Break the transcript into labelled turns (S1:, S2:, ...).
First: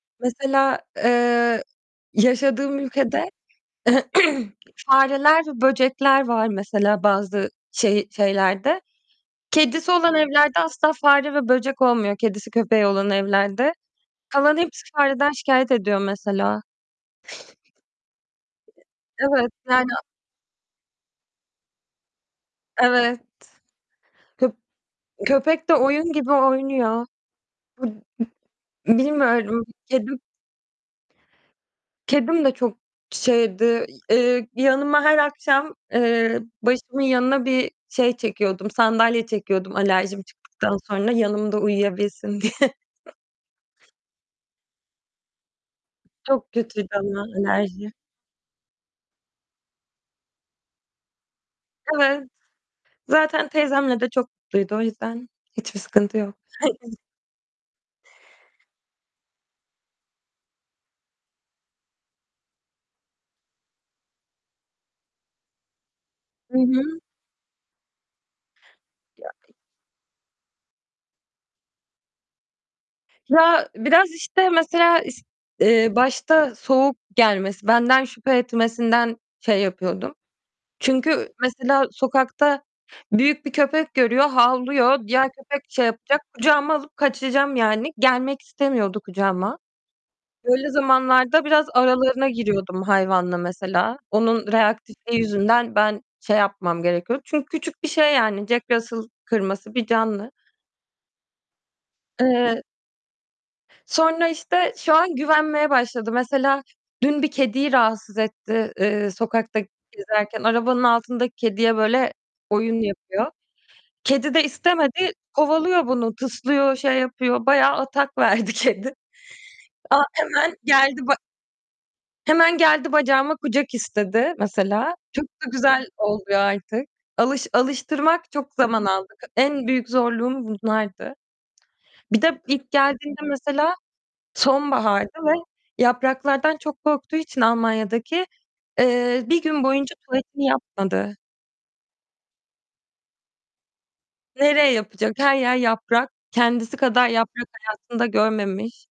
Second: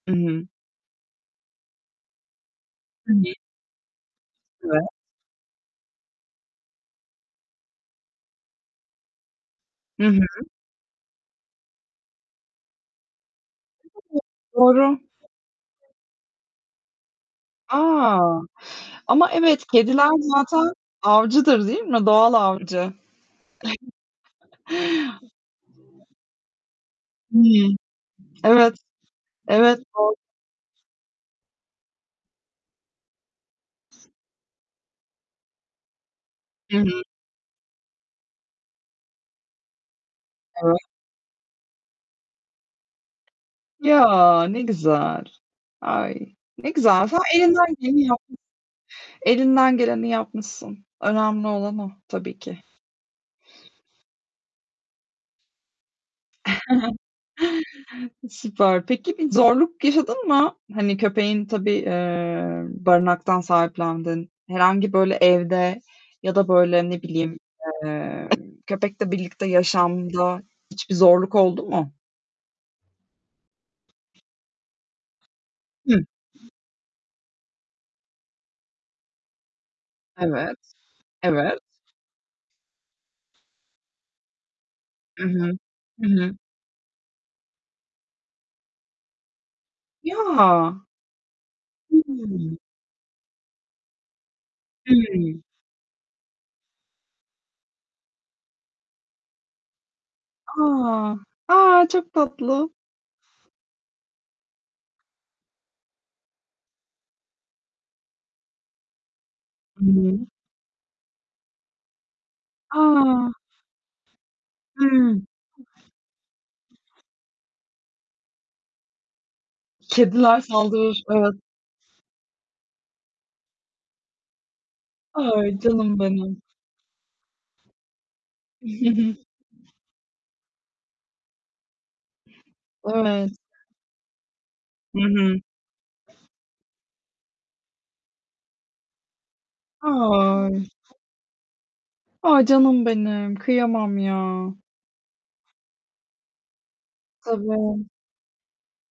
S1: I hı.
S2: Mesela, eee, yaşadığım ülkede
S1: [unintelligible] Evet.
S2: fareler ve böcekler var, mesela, bazı şey şeylerde. Kedisi
S1: Hı
S2: olan
S1: hı.
S2: evlerde asla fare ve böcek olmuyor kedisi köpeği olan evlerde.
S1: [unintelligible]
S2: Kalan hepsi
S1: Doğru.
S2: fareden şikâyet ediyor, mesela.
S1: A!
S2: E
S1: Ama
S2: evet,
S1: evet,
S2: yani
S1: kediler zaten avcıdır değil mi? Doğal avcı.
S2: Evet. Köp köpek de oyun
S1: [unintelligible]
S2: gibi oynuyor.
S1: Hıı.
S2: Bu ı
S1: Evet.
S2: bilmiyorum,
S1: Evet. Doğru.
S2: kedim kedim de çok şeydi, i eee, yanıma her akşam, eee,
S1: Hı hı.
S2: başımın yanına bir şey çekiyordum, sandalye çekiyordum alerjim çıktıktan
S1: Eve
S2: sonra, yanımda uyuyabilsin diye.
S1: Ya! Ne güzel. Ay,
S2: Çok
S1: ne
S2: kötüydü
S1: güzel. Sen
S2: ama
S1: elinden
S2: alerji.
S1: geleni yapmış Elinden geleni yapmışsın. Önemli olan o,
S2: Evet,
S1: tabii ki.
S2: zaten teyzemle de çok mutluydu o yüzden hiçbir sıkıntı yok. [unintelligible]
S1: Süper. Peki, bir zorluk yaşadın mı? Hani, köpeğin, tabii, eee, barınaktan sahiplendin. Herhangi böyle evde ya da
S2: Hı
S1: böyle,
S2: hı.
S1: ne bileyim, eee, köpekle birlikte
S2: Yani.
S1: yaşamda hiçbir zorluk oldu mu?
S2: Ya, biraz, işte, mesela, iş eee,
S1: Hı.
S2: başta soğuk gelmesi, benden şüphe etmesinden şey yapıyordum.
S1: Evet.
S2: Çünkü
S1: Evet.
S2: mesela sokakta büyük bir köpek görüyor, havlıyor.
S1: I
S2: Diğer
S1: hı.
S2: köpek şey
S1: Hı
S2: yapacak,
S1: hı.
S2: kucağıma alıp kaçacağım, yani. Gelmek istemiyordu kucağıma. Öyle
S1: Ya!
S2: zamanlarda biraz
S1: Hı
S2: aralarına
S1: hı.
S2: giriyordum hayvanla, mesela. Onun reaktifliği
S1: Hıı.
S2: yüzünden ben şey yapmam gerekiyordu çünkü küçük bir şey, yani, Jack Russell kırması bir canlı.
S1: Aa, a, çok
S2: Eee
S1: tatlı!
S2: sonra, işte, şu an güvenmeye başladı. Mesela, dün bir kediyi rahatsız etti, eee, sokakta
S1: Hıı.
S2: gezerken. Arabanın altındaki kediye böyle oyun
S1: Aa!
S2: yapıyor. Kedi de istemedi
S1: Hıı.
S2: kovalıyor bunu, tıslıyor, şey yapıyor, bayağı atak verdi kedi. A
S1: Kediler
S2: hemen geldi
S1: saldırır.
S2: ba
S1: Evet.
S2: hemen geldi bacağıma kucak istedi, mesela. Çok da
S1: Ay!
S2: güzel
S1: Canım
S2: oluyor
S1: benim.
S2: artık. Alış alıştırmak çok zaman aldı. En büyük zorluğum bunlardı. Bir de ilk geldiğimde
S1: Evet.
S2: mesela
S1: Hı
S2: sonbahardı ve
S1: hı.
S2: yapraklardan çok korktuğu için Almanya'daki, eee, 1 gün boyunca tuvaletini
S1: Ay!
S2: yapmadı.
S1: A! Canım benim kıyamam ya.
S2: Nereye yapacak? Her yer yaprak, kendisi kadar yaprak,
S1: Tabii.
S2: hayatında görmemiş.